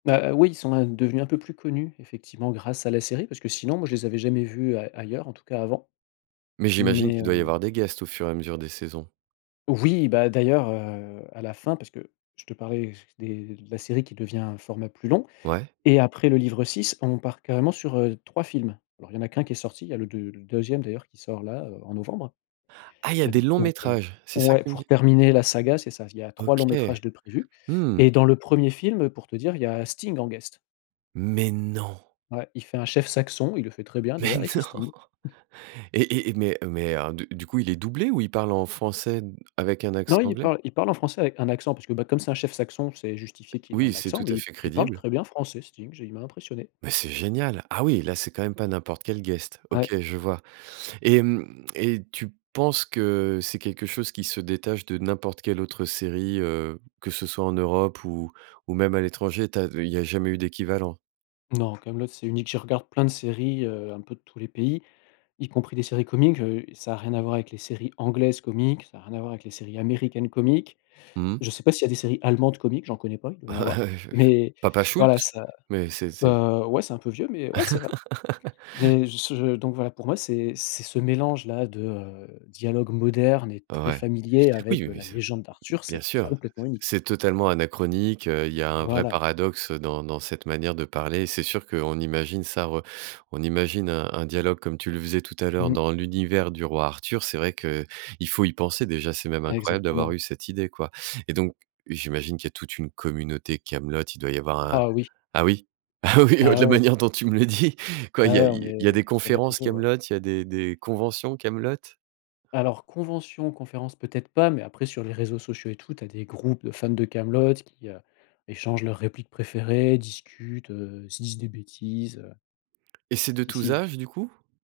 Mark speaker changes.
Speaker 1: Bah, oui, ils sont, hein, devenus un peu plus connus, effectivement, grâce à la série parce que, sinon, moi, je les avais jamais vus ail ailleurs, en tout cas, avant.
Speaker 2: Mais j'imagine
Speaker 1: Mais
Speaker 2: qu'il doit y
Speaker 1: hem
Speaker 2: avoir des guests au fur et à mesure des saisons?
Speaker 1: Oui, bah, d'ailleurs, heu, à la fin, parce que je te parlais des de la série qui devient un format plus long
Speaker 2: Ouais.
Speaker 1: et après le livre 6, on part carrément sur, heu, 3 films. Alors il y en a qu'1 qui est sorti, il y a le deu le 2e d'ailleurs qui sort, là, heu, en novembre.
Speaker 2: Ah, il y a des longs
Speaker 1: Donc heu
Speaker 2: métrages! C'est ça que
Speaker 1: Ouais,
Speaker 2: tu me
Speaker 1: pour
Speaker 2: dis?
Speaker 1: terminer la saga, c'est ça. Il y a 3
Speaker 2: OK.
Speaker 1: longs-métrages de prévus
Speaker 2: Mmh.
Speaker 1: et dans le 1er film, heu, pour te dire, il y a Sting en guest.
Speaker 2: Mais non!
Speaker 1: Ouais. Il fait un chef saxon, il le fait très bien,
Speaker 2: Mais
Speaker 1: d'ailleurs et c'est
Speaker 2: non!
Speaker 1: Sting.
Speaker 2: et et mais heu, mais alors, du du coup, il est doublé ou il parle en français avec un accent
Speaker 1: Non, il
Speaker 2: anglais?
Speaker 1: parle il parle en français avec un accent, parce que, bah, comme c'est un chef saxon, c'est justifié qu'il ait
Speaker 2: Oui,
Speaker 1: un
Speaker 2: c'est
Speaker 1: accent
Speaker 2: tout à
Speaker 1: mais il
Speaker 2: fait
Speaker 1: il parle
Speaker 2: crédible.
Speaker 1: très bien français, Sting, j il m'a impressionné.
Speaker 2: Mais c'est génial! Ah, oui, là, c'est quand même pas n'importe quel guest. OK,
Speaker 1: Ouais.
Speaker 2: je vois et mmh, et tu penses que c'est quelque chose qui se détache de n'importe quelle autre série, heu, que ce soit en Europe ou ou même à l'étranger? Tu as il y a jamais eu d'équivalent?
Speaker 1: Non, Kaamelott, c'est unique. Je regarde plein de séries, heu, un peu de tous les pays, y compris des séries comiques, heu, ça a rien à voir avec les séries anglaises comiques. Ça a rien à voir avec les séries américaines comiques.
Speaker 2: Mmh mh.
Speaker 1: Je sais pas s'il y a des séries allemandes comiques. J'en connais pas. Il doit y en avoir.
Speaker 2: Ouais, j j
Speaker 1: Mais
Speaker 2: Papa
Speaker 1: voilà
Speaker 2: Shultz?
Speaker 1: ça
Speaker 2: Mais c'est c'est
Speaker 1: heu, ouais, c'est un peu vieux mais ouais, c'est vrai. Des ce heu, je donc voilà, pour moi, c'est c'est ce mélange-là, de, heu, dialogue moderne et très
Speaker 2: Ouais.
Speaker 1: familier
Speaker 2: Oui
Speaker 1: avec, heu,
Speaker 2: mais
Speaker 1: la
Speaker 2: c'est
Speaker 1: légende d'Arthur.
Speaker 2: bien
Speaker 1: C'est
Speaker 2: sûr,
Speaker 1: complètement unique.
Speaker 2: c'est totalement anachronique, heu, il y a un vrai
Speaker 1: Voilà.
Speaker 2: paradoxe dans dans cette manière de parler. C'est sûr qu'on imagine, ça re on imagine un un dialogue, comme tu le faisais tout à l'heure,
Speaker 1: Mmh.
Speaker 2: dans l'univers du roi Arthur. C'est vrai qu'il faut y penser déjà. C'est même incroyable d'avoir
Speaker 1: Exactement.
Speaker 2: eu cette idée, quoi et donc j'imagine qu'il y a toute une communauté Kaamelott. Il doit y avoir un
Speaker 1: Ah, oui.
Speaker 2: ah oui? Ah oui, de
Speaker 1: Ah,
Speaker 2: la
Speaker 1: ouais.
Speaker 2: manière dont tu me le dis! Quoi?
Speaker 1: Ouais,
Speaker 2: Il y a
Speaker 1: ouais, on
Speaker 2: il y a des
Speaker 1: est sur les
Speaker 2: conférences
Speaker 1: réseaux, ouais.
Speaker 2: Kaamelott? Il y a des des conventions Kaamelott?
Speaker 1: Alors convention, conférence peut-être pas mais après, sur les réseaux sociaux et tout, tu as des groupes de fans de Kaamelott qui, heu, échangent leurs répliques préférées, discutent, heu, se disent des bêtises, heu.
Speaker 2: Et c'est de
Speaker 1: Si
Speaker 2: tous
Speaker 1: si.
Speaker 2: âges, du coup?